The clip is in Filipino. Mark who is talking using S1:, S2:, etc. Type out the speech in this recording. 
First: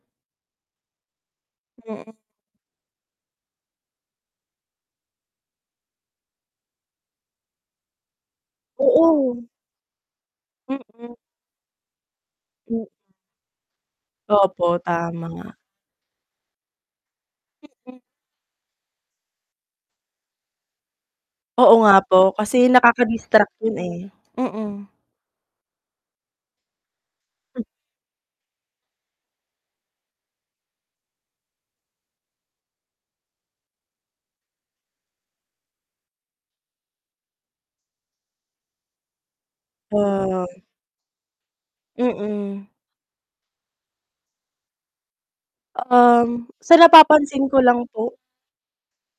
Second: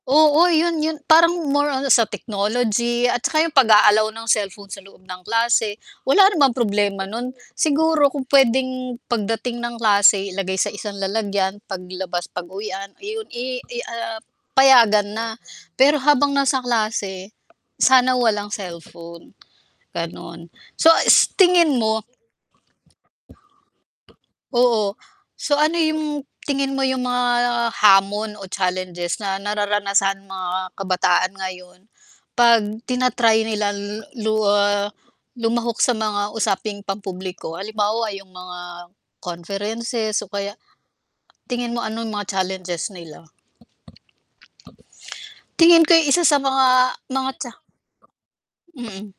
S1: Oo 'yun 'yun, parang more on sa
S2: Mhm.
S1: technology at saka 'yung pag-a-allow ng cellphone sa loob ng klase, wala namang problema nun. Siguro kung puwedeng
S2: Oo.
S1: pagdating ng klase ilagay sa isang
S2: Mhm.
S1: lalagyan, paglabas
S2: M
S1: pag-uwian, 'yun i i i ah,
S2: Opo,
S1: payagan
S2: tama
S1: na,
S2: nga.
S1: pero habang nasa klase
S2: Mhm.
S1: sana walang cellphone gano'n. So s
S2: Oo
S1: tingin
S2: nga
S1: mo?
S2: po, kasi naka-ka-distract 'yun eh. Mm.
S1: Oo. So ano 'yung, tingin mo 'yung mga hamon o challenges na nararanasan mga kabataan ngayon 'pag tina-try nila l lu ah, lumahok sa mga usaping pampubliko, halimbawa 'yung mga conferences o kaya
S2: Ay.
S1: tingin mo anong mga
S2: Mm.
S1: challenges nila? Tingin ko 'yung isa sa
S2: Um, sa
S1: mga mga
S2: napapansin
S1: cha
S2: ko lang po.
S1: mm.